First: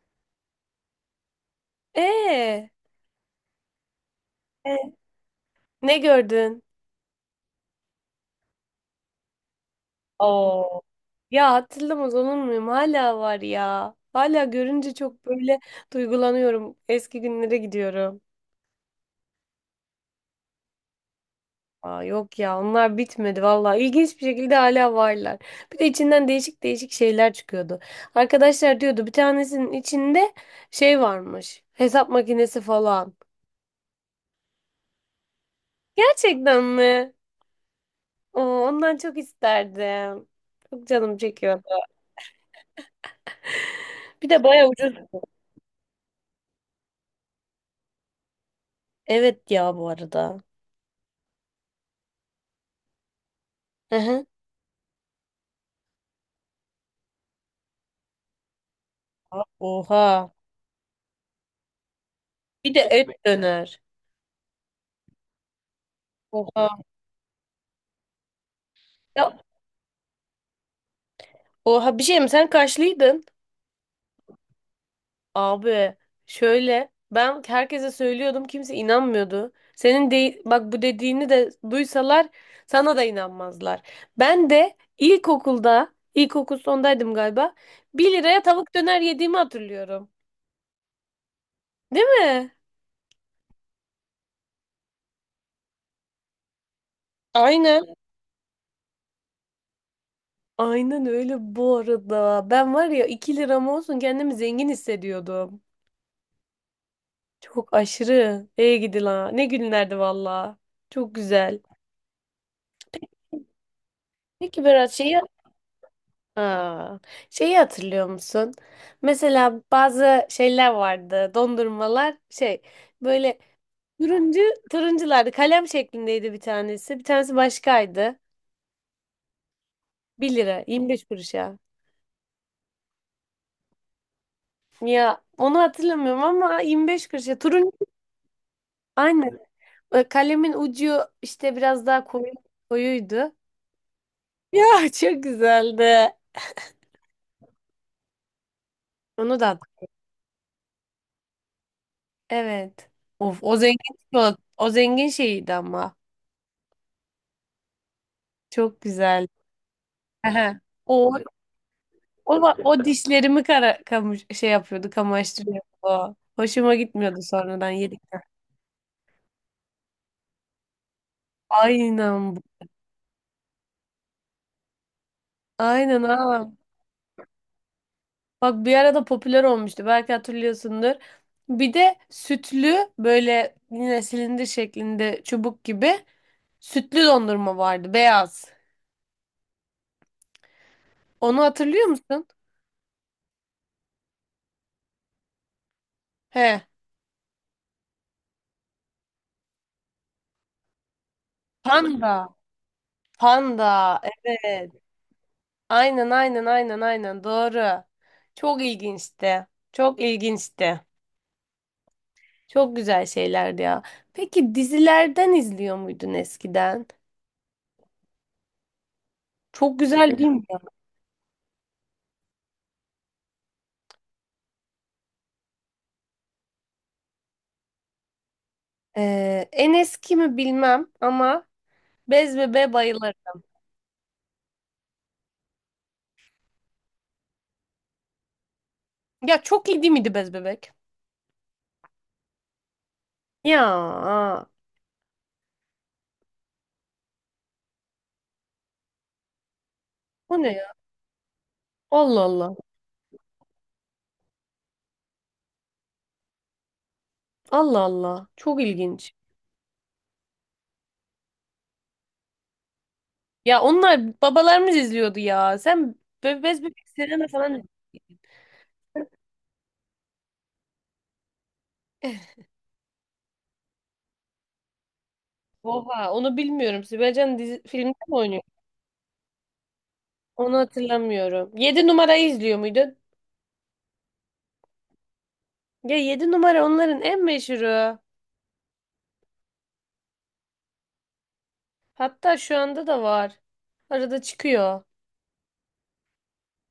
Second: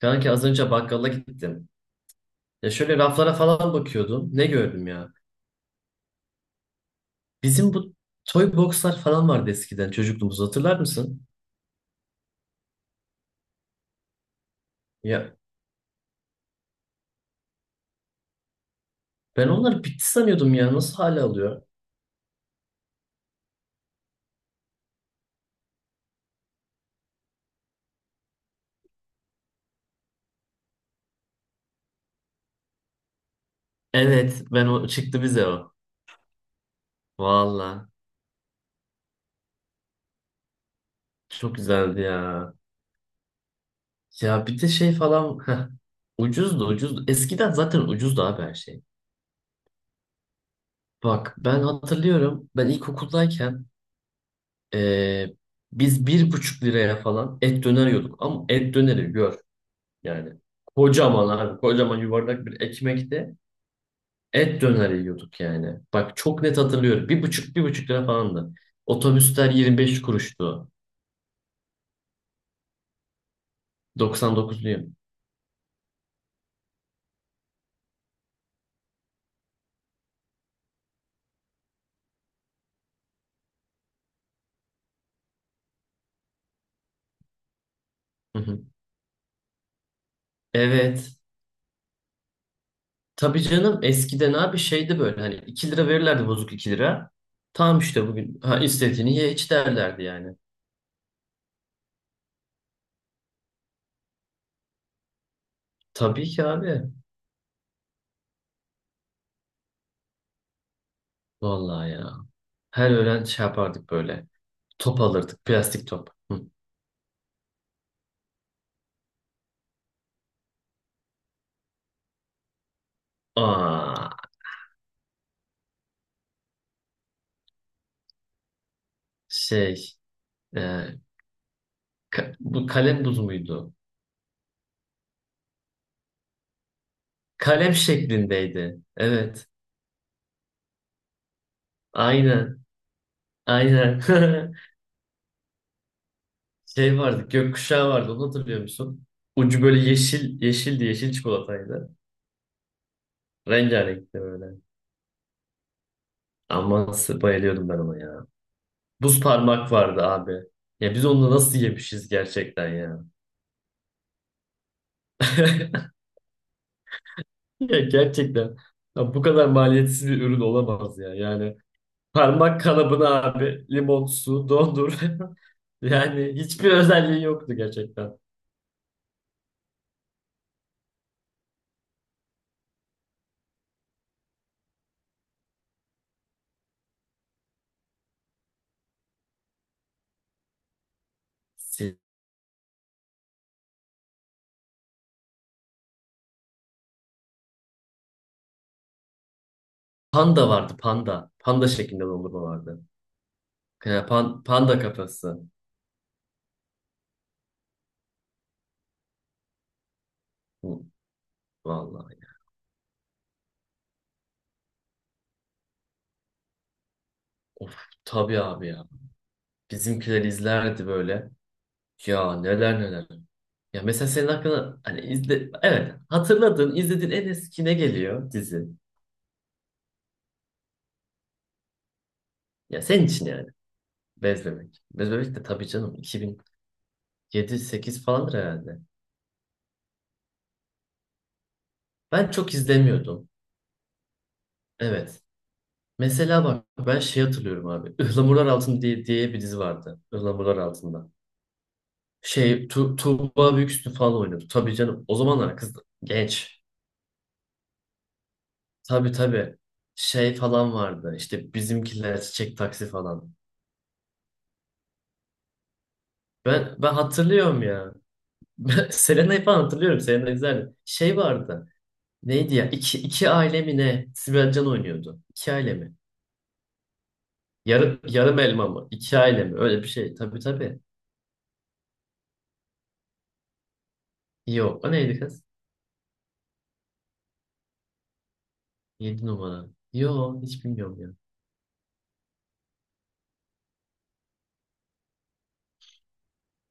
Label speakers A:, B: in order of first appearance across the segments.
A: Kanki az önce bakkala gittim.
B: Ee,
A: Ya şöyle raflara falan bakıyordum. Ne gördüm
B: e,
A: ya?
B: Ne gördün?
A: Bizim bu toy boxlar falan vardı eskiden çocukluğumuzda hatırlar
B: Oo.
A: mısın?
B: Ya hatırlamaz olur muyum? Hala var ya. Hala görünce çok
A: Ya
B: böyle duygulanıyorum. Eski günlere gidiyorum.
A: ben onları bitti sanıyordum ya. Nasıl hala alıyor?
B: Aa, yok ya onlar bitmedi vallahi. İlginç bir şekilde hala varlar. Bir de içinden değişik değişik şeyler çıkıyordu. Arkadaşlar diyordu bir tanesinin içinde şey varmış. Hesap makinesi falan.
A: Evet ben o çıktı bize o.
B: Gerçekten mi?
A: Valla
B: Oo, ondan çok isterdim. Çok canım
A: çok
B: çekiyordu.
A: güzeldi ya.
B: Bir de
A: Ya bir
B: bayağı
A: de şey
B: ucuz.
A: falan ucuzdu ucuzdu. Eskiden zaten ucuzdu abi her şey.
B: Evet ya bu arada.
A: Bak ben hatırlıyorum ben ilkokuldayken
B: Hı hı.
A: ee, biz 1,5 liraya falan et döner yiyorduk. Ama et döneri gör.
B: Oha.
A: Yani kocaman abi kocaman yuvarlak bir
B: Bir de et
A: ekmekte
B: döner.
A: et döner yiyorduk yani. Bak çok net
B: Oha.
A: hatırlıyorum. 1,5 1,5 lira falandı.
B: Ya,
A: Otobüsler 25 kuruştu.
B: oha bir şey mi? Sen kaçlıydın?
A: 99'luyum.
B: Abi şöyle ben herkese söylüyordum kimse inanmıyordu. Senin de bak bu dediğini de duysalar sana da inanmazlar. Ben de ilkokulda ilkokul sondaydım galiba. Bir
A: Hı
B: liraya
A: hı.
B: tavuk döner yediğimi hatırlıyorum.
A: Evet.
B: Değil mi?
A: Tabii canım eskiden abi şeydi böyle hani 2 lira verirlerdi bozuk 2 lira. Tamam
B: Aynen.
A: işte bugün ha istediğini ye iç derlerdi yani.
B: Aynen öyle bu arada. Ben var ya 2 liram olsun kendimi zengin hissediyordum.
A: Tabii ki abi.
B: Çok aşırı. Ey gidi la. Ne günlerdi valla. Çok güzel.
A: Vallahi ya. Her öğlen şey yapardık böyle.
B: Peki Berat
A: Top
B: şeyi.
A: alırdık. Plastik top. Hı.
B: Aa, şeyi hatırlıyor musun? Mesela bazı şeyler vardı. Dondurmalar şey böyle
A: Aa,
B: turuncu turunculardı. Kalem şeklindeydi bir tanesi. Bir tanesi başkaydı.
A: şey.
B: Bir lira
A: E,
B: 25 kuruşa.
A: Bu kalem buz muydu?
B: Ya onu hatırlamıyorum ama 25 kuruşa. Turuncu
A: Kalem şeklindeydi.
B: aynen.
A: Evet.
B: Kalemin ucu işte biraz daha koyu
A: Aynen.
B: koyuydu.
A: Aynen.
B: Ya çok güzeldi.
A: Şey vardı. Gökkuşağı vardı. Onu hatırlıyor musun?
B: Onu da.
A: Ucu böyle yeşil, yeşildi. Yeşil çikolataydı.
B: Evet. Of
A: Rengarenkti böyle.
B: o zengin şeyiydi ama.
A: Ama bayılıyordum ben ona ya.
B: Çok
A: Buz
B: güzel.
A: parmak vardı abi.
B: Aha.
A: Ya biz
B: O
A: onu nasıl yemişiz gerçekten
B: O
A: ya.
B: dişlerimi kara kamış şey yapıyordu, kamaştırıyordu. Hoşuma gitmiyordu sonradan
A: Ya
B: yedikten.
A: gerçekten. Ya bu kadar maliyetsiz bir ürün olamaz ya. Yani
B: Aynen.
A: parmak kalıbını abi limon su dondur.
B: Aynen
A: Yani
B: ha.
A: hiçbir özelliği yoktu gerçekten.
B: Bak bir arada popüler olmuştu. Belki hatırlıyorsundur. Bir de sütlü böyle yine silindir şeklinde çubuk gibi sütlü dondurma vardı beyaz. Onu hatırlıyor
A: Si-
B: musun? He.
A: Panda vardı panda. Panda şeklinde
B: Panda.
A: dondurma vardı.
B: Panda.
A: Ya,
B: Evet.
A: panda kafası.
B: Aynen aynen aynen aynen doğru. Çok ilginçti. Çok
A: Hı,
B: ilginçti.
A: vallahi.
B: Çok güzel şeylerdi ya. Peki dizilerden izliyor muydun eskiden?
A: Of tabii abi ya.
B: Çok güzel
A: Bizimkiler
B: değil mi?
A: izlerdi böyle. Ya neler neler. Ya mesela senin hakkında hani izle evet hatırladığın izlediğin en eski ne geliyor dizi?
B: En eski mi bilmem ama Bez Bebek'e
A: Ya senin için
B: bayılırım.
A: yani. Bez Bebek. Bez Bebek de tabii canım 2007-8 falandır herhalde.
B: Ya çok iyi değil miydi Bez Bebek?
A: Ben çok izlemiyordum.
B: Ya
A: Evet. Mesela bak ben şey hatırlıyorum abi. Ihlamurlar Altında diye bir dizi vardı.
B: bu ne
A: Ihlamurlar
B: ya?
A: Altında.
B: Allah Allah.
A: Şey Tuğba Büyüksün falan oynuyordu. Tabii canım. O zamanlar kız genç.
B: Allah Allah. Çok
A: Tabii
B: ilginç.
A: tabii. Şey falan vardı. İşte bizimkiler çiçek taksi falan.
B: Ya onlar babalarımız izliyordu ya. Sen Bez
A: Ben
B: Bebek
A: ben
B: Serena
A: hatırlıyorum
B: falan.
A: ya. Ben Selena'yı falan hatırlıyorum. Selena güzel. Şey vardı. Neydi ya? İki aile mi ne? Sibel Can oynuyordu. İki aile mi?
B: Oha onu bilmiyorum. Sibel Can dizi, filmde
A: Yarım,
B: mi
A: yarım
B: oynuyor?
A: elma mı? İki aile mi? Öyle bir şey. Tabii
B: Onu
A: tabii.
B: hatırlamıyorum. 7 numarayı izliyor muydun?
A: Yok. O neydi kız?
B: Ya 7 numara onların en meşhuru.
A: 7 numara. Yo hiç bilmiyorum ya.
B: Hatta şu anda da var. Arada çıkıyor.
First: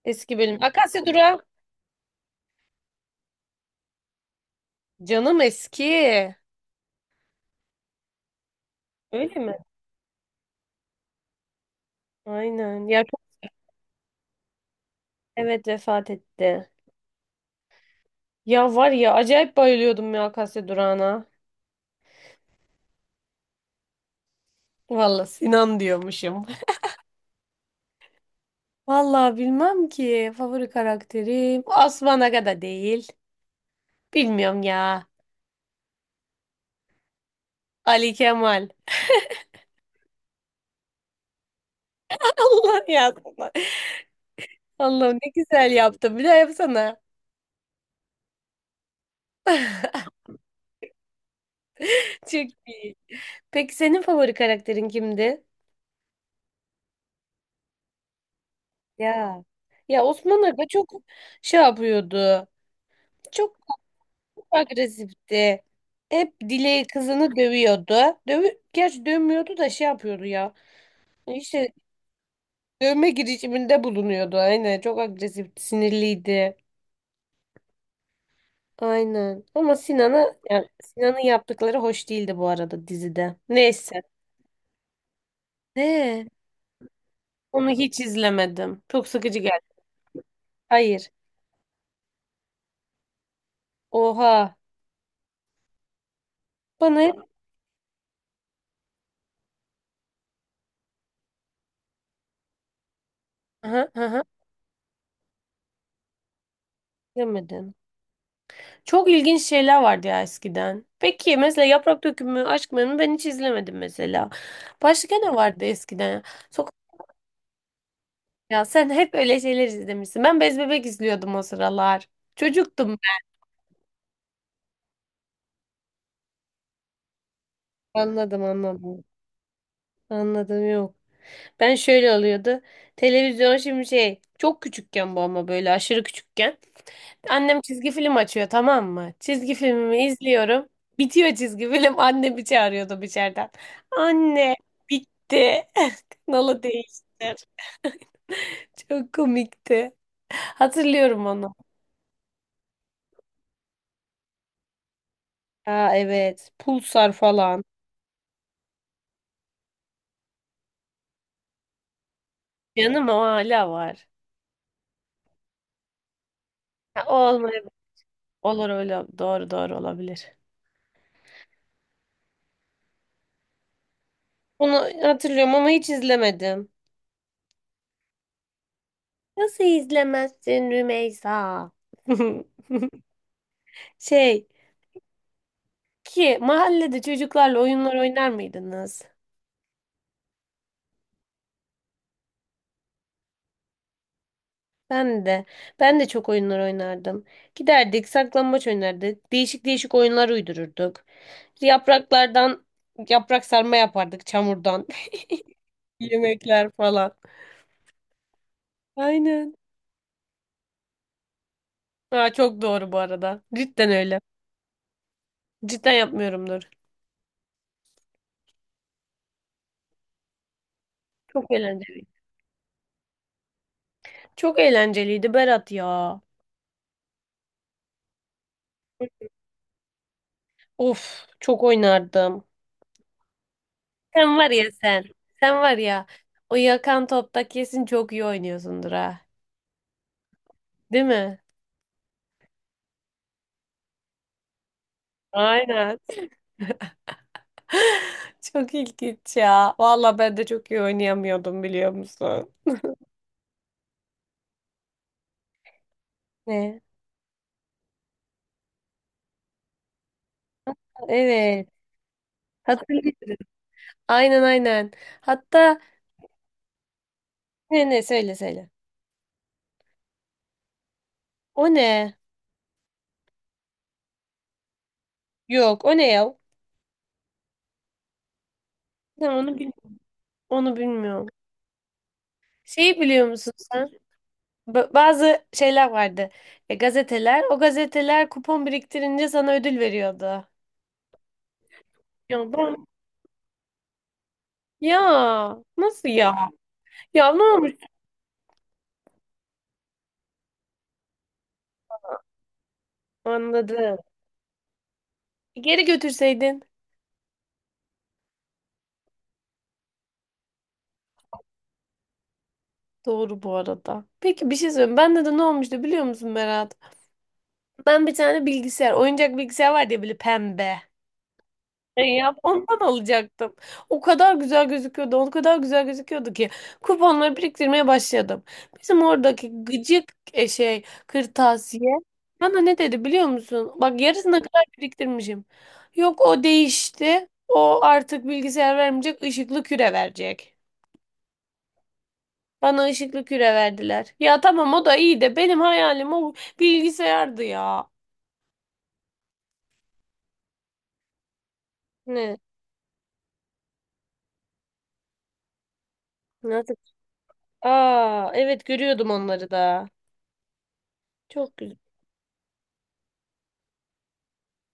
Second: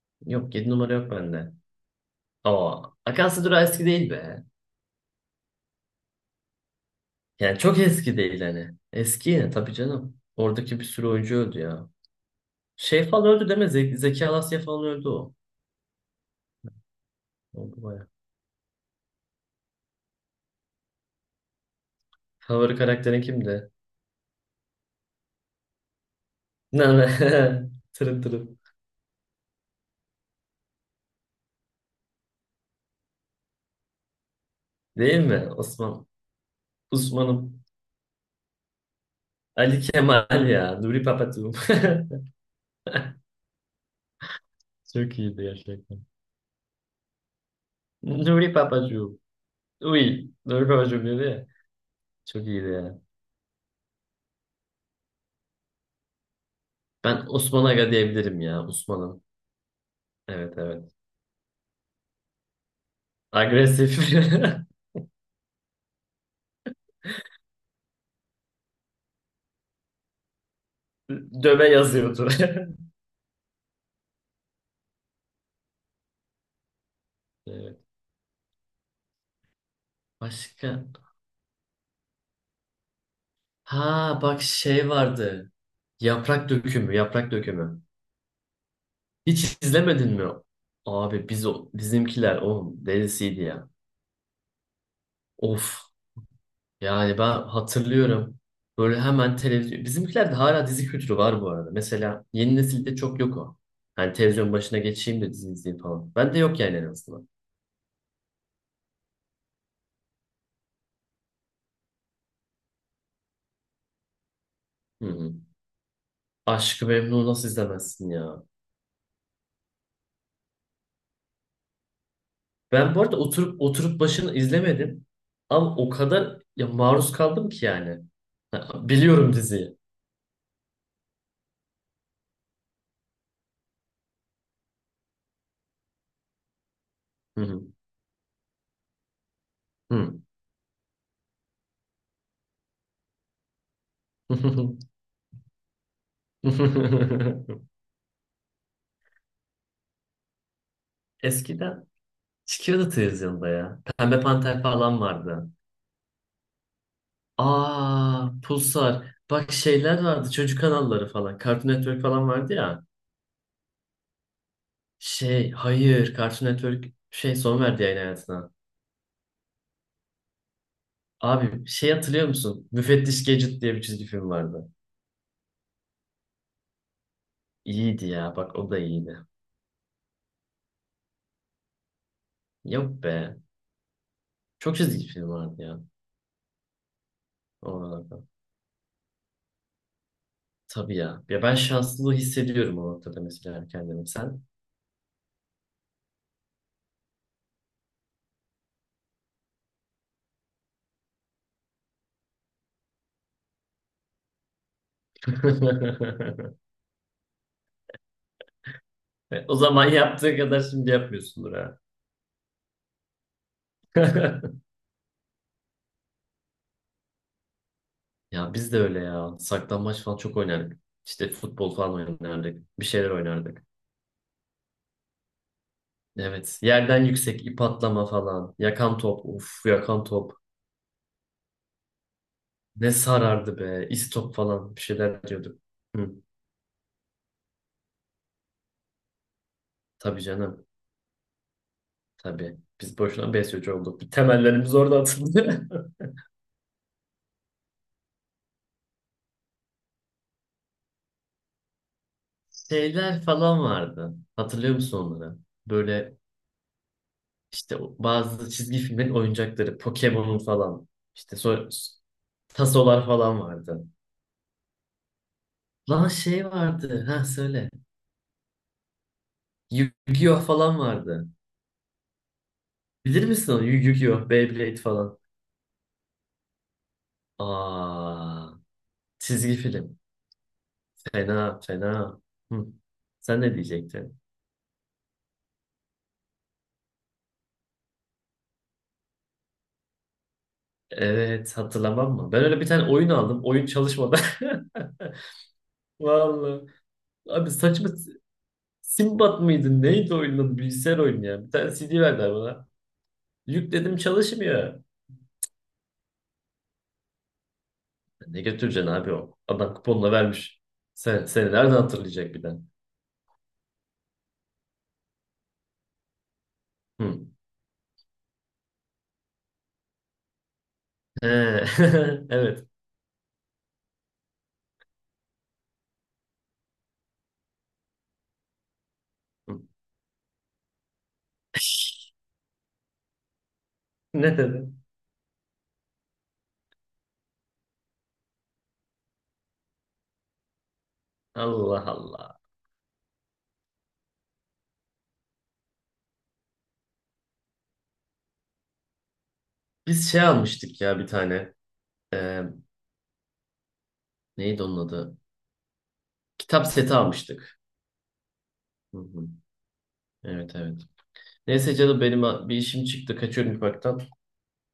B: Eski
A: Yok
B: bölüm.
A: 7 numara
B: Akasya
A: yok
B: Durağı.
A: bende. Ama Akansı Durağı eski değil be.
B: Canım eski.
A: Yani çok eski değil hani. Eski
B: Öyle
A: yine
B: mi?
A: tabii canım. Oradaki bir sürü oyuncu öldü ya.
B: Aynen.
A: Şey falan öldü deme. Zeki Alasya falan öldü o.
B: Evet, vefat etti.
A: Oldu baya.
B: Ya var ya acayip bayılıyordum ya Akasya Durağı'na.
A: Favori karakterin kimdi?
B: Valla Sinan diyormuşum.
A: Ne ne? Tırın tırın.
B: Valla bilmem ki. Favori karakterim. Osman Aga da değil. Bilmiyorum ya.
A: Değil mi? Osman. Osman'ım.
B: Ali Kemal.
A: Ali Kemal ya. Nuri Papacığım.
B: Allah ya. Allah'ım
A: Çok
B: ne
A: iyiydi
B: güzel
A: gerçekten.
B: yaptın. Bir daha yapsana.
A: Nuri Papacığım. Uy. Nuri Papacığım dedi ya.
B: Çok
A: Çok iyiydi
B: iyi.
A: ya.
B: Peki senin favori karakterin kimdi?
A: Ben Osman Aga diyebilirim ya. Osman'ım.
B: Ya. Ya Osman
A: Evet
B: Aga
A: evet.
B: çok şey yapıyordu. Çok
A: Agresif.
B: agresifti. Hep Dilek'i kızını dövüyordu. Gerçi dövmüyordu da şey yapıyordu ya.
A: Döve
B: İşte
A: yazıyordu.
B: dövme girişiminde bulunuyordu. Aynen çok agresifti, sinirliydi.
A: Evet.
B: Aynen. Ama Sinan'a yani
A: Başka?
B: Sinan'ın yaptıkları hoş değildi bu arada dizide. Neyse.
A: Ha bak şey vardı.
B: Ne?
A: Yaprak dökümü, yaprak
B: Onu
A: dökümü.
B: hiç izlemedim. Çok sıkıcı
A: Hiç
B: geldi.
A: izlemedin mi?
B: Hayır.
A: Abi biz o bizimkiler o delisiydi ya.
B: Oha.
A: Of.
B: Bana hep.
A: Yani ben hatırlıyorum. Böyle hemen televizyon. Bizimkilerde hala dizi kültürü var bu arada. Mesela yeni nesilde çok yok o.
B: Hı hı
A: Hani
B: hı.
A: televizyon başına geçeyim de dizi izleyeyim falan. Ben de yok yani en azından.
B: Çok ilginç şeyler vardı ya eskiden. Peki mesela Yaprak Dökümü, Aşk Memnu ben hiç izlemedim mesela.
A: Hı
B: Başka
A: hı.
B: ne vardı eskiden? Sokak
A: Aşkı Memnu nasıl izlemezsin ya?
B: Ya sen hep öyle şeyler izlemişsin. Ben Bez Bebek izliyordum o sıralar.
A: Ben
B: Çocuktum
A: bu arada oturup oturup başını izlemedim. Ama o kadar ya maruz kaldım ki yani.
B: ben. Anladım
A: Ha,
B: anladım.
A: biliyorum diziyi.
B: Anladım yok. Ben şöyle oluyordu. Televizyon şimdi şey çok küçükken bu ama böyle aşırı küçükken.
A: Hı
B: Annem
A: hı.
B: çizgi film açıyor tamam mı? Çizgi filmimi
A: Hı.
B: izliyorum. Bitiyor çizgi film. Anne bir çağırıyordu içeriden. Anne bitti. Kanalı değiştir. Çok komikti. Hatırlıyorum onu.
A: Eskiden çıkıyordu televizyonda ya. Pembe Panter falan vardı.
B: Aa evet. Pulsar falan.
A: Aa, Pulsar. Bak şeyler vardı. Çocuk kanalları falan. Cartoon Network falan vardı ya.
B: Yanım o hala var.
A: Şey, hayır. Cartoon Network
B: Ha, o
A: şey son
B: olmayabilir.
A: verdi yayın hayatına.
B: Olur öyle. Doğru doğru olabilir.
A: Abi şey hatırlıyor musun? Müfettiş Gadget diye bir çizgi film vardı.
B: Bunu hatırlıyorum ama hiç izlemedim.
A: İyiydi ya. Bak o da iyiydi.
B: Nasıl izlemezsin Rümeysa?
A: Yok be.
B: Şey,
A: Çok çizgi film vardı ya.
B: Ki mahallede çocuklarla oyunlar
A: Oralarda.
B: oynar mıydınız?
A: Tabii ya. Ya ben şanslılığı hissediyorum o noktada mesela kendimi. Sen?
B: Ben de. Ben de çok oyunlar oynardım. Giderdik, saklambaç oynardık. Değişik değişik oyunlar uydururduk. Yapraklardan yaprak sarma yapardık çamurdan. Yemekler falan.
A: E,
B: Aynen.
A: o zaman yaptığı kadar şimdi yapmıyorsundur ha.
B: Aa, çok doğru bu arada. Cidden öyle. Cidden yapmıyorumdur.
A: Ya biz de öyle ya. Saklambaç falan çok oynardık. İşte
B: Çok
A: futbol falan
B: eğlenceliydi.
A: oynardık. Bir şeyler oynardık.
B: Çok eğlenceliydi Berat ya.
A: Evet. Yerden yüksek ip atlama falan. Yakan top. Uf yakan top.
B: Of, çok oynardım.
A: Ne sarardı be. İstop
B: Sen var ya
A: falan bir
B: sen.
A: şeyler
B: Sen
A: diyorduk.
B: var ya.
A: Hı,
B: O yakan topta kesin çok iyi oynuyorsundur ha.
A: tabii canım.
B: Değil mi?
A: Tabii. Biz boşuna besyocu olduk. Bir temellerimiz orada atıldı.
B: Aynen. Çok ilginç ya. Valla ben de çok iyi oynayamıyordum biliyor musun?
A: Şeyler falan vardı. Hatırlıyor musun onları? Böyle
B: Ne?
A: işte bazı çizgi filmlerin oyuncakları. Pokemon'un falan. İşte
B: Evet.
A: tasolar
B: Hatırlıyorum.
A: falan vardı.
B: Aynen aynen. Hatta
A: Lan şey vardı. Ha söyle.
B: ne ne söyle söyle.
A: Yu-Gi-Oh falan vardı.
B: O ne?
A: Bilir misin onu? Yu-Gi-Oh, Beyblade falan.
B: Yok o ne ya?
A: Aa,
B: Ben
A: çizgi film.
B: onu bilmiyorum.
A: Fena, fena. Hı.
B: Şeyi biliyor
A: Sen
B: musun
A: ne
B: sen?
A: diyecektin?
B: Bazı şeyler vardı. Gazeteler. O gazeteler kupon biriktirince sana ödül veriyordu.
A: Evet hatırlamam mı?
B: Ya
A: Ben öyle bir
B: ben...
A: tane oyun aldım. Oyun çalışmadan.
B: Ya nasıl ya?
A: Vallahi.
B: Ya ne
A: Abi
B: olmuş?
A: saçma Simbat mıydı? Neydi oyunun adı? Bilgisayar oyunu ya. Bir tane CD verdiler bana. Yükledim
B: Anladım.
A: çalışmıyor.
B: Geri götürseydin.
A: Ne götüreceksin abi o? Adam kuponla vermiş. Sen, seni nereden hatırlayacak bir de?
B: Doğru bu arada. Peki bir şey söyleyeyim. Bende de ne olmuştu biliyor musun Berat?
A: Hı.
B: Ben bir tane bilgisayar, oyuncak bilgisayar var diye böyle pembe.
A: He.
B: Ya
A: Evet.
B: ondan alacaktım. O kadar güzel gözüküyordu, o kadar güzel gözüküyordu ki kuponları biriktirmeye başladım. Bizim
A: Hı.
B: oradaki gıcık şey kırtasiye bana ne dedi biliyor musun? Bak yarısına
A: Ne
B: kadar
A: dedi?
B: biriktirmişim. Yok o değişti. O artık bilgisayar vermeyecek, ışıklı küre verecek.
A: Allah Allah.
B: Bana ışıklı küre verdiler. Ya tamam o da iyi de benim hayalim o bilgisayardı ya.
A: Biz şey almıştık ya bir tane.
B: Ne?
A: Ee, neydi onun adı? Kitap
B: Nasıl?
A: seti almıştık.
B: Aa evet
A: Hı
B: görüyordum
A: hı.
B: onları da.
A: Evet evet.
B: Çok
A: Neyse
B: güzel.
A: canım benim bir işim çıktı. Kaçıyorum ufaktan.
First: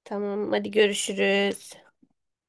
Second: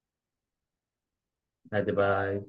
B: Tamam hadi görüşürüz.
A: Hadi bay.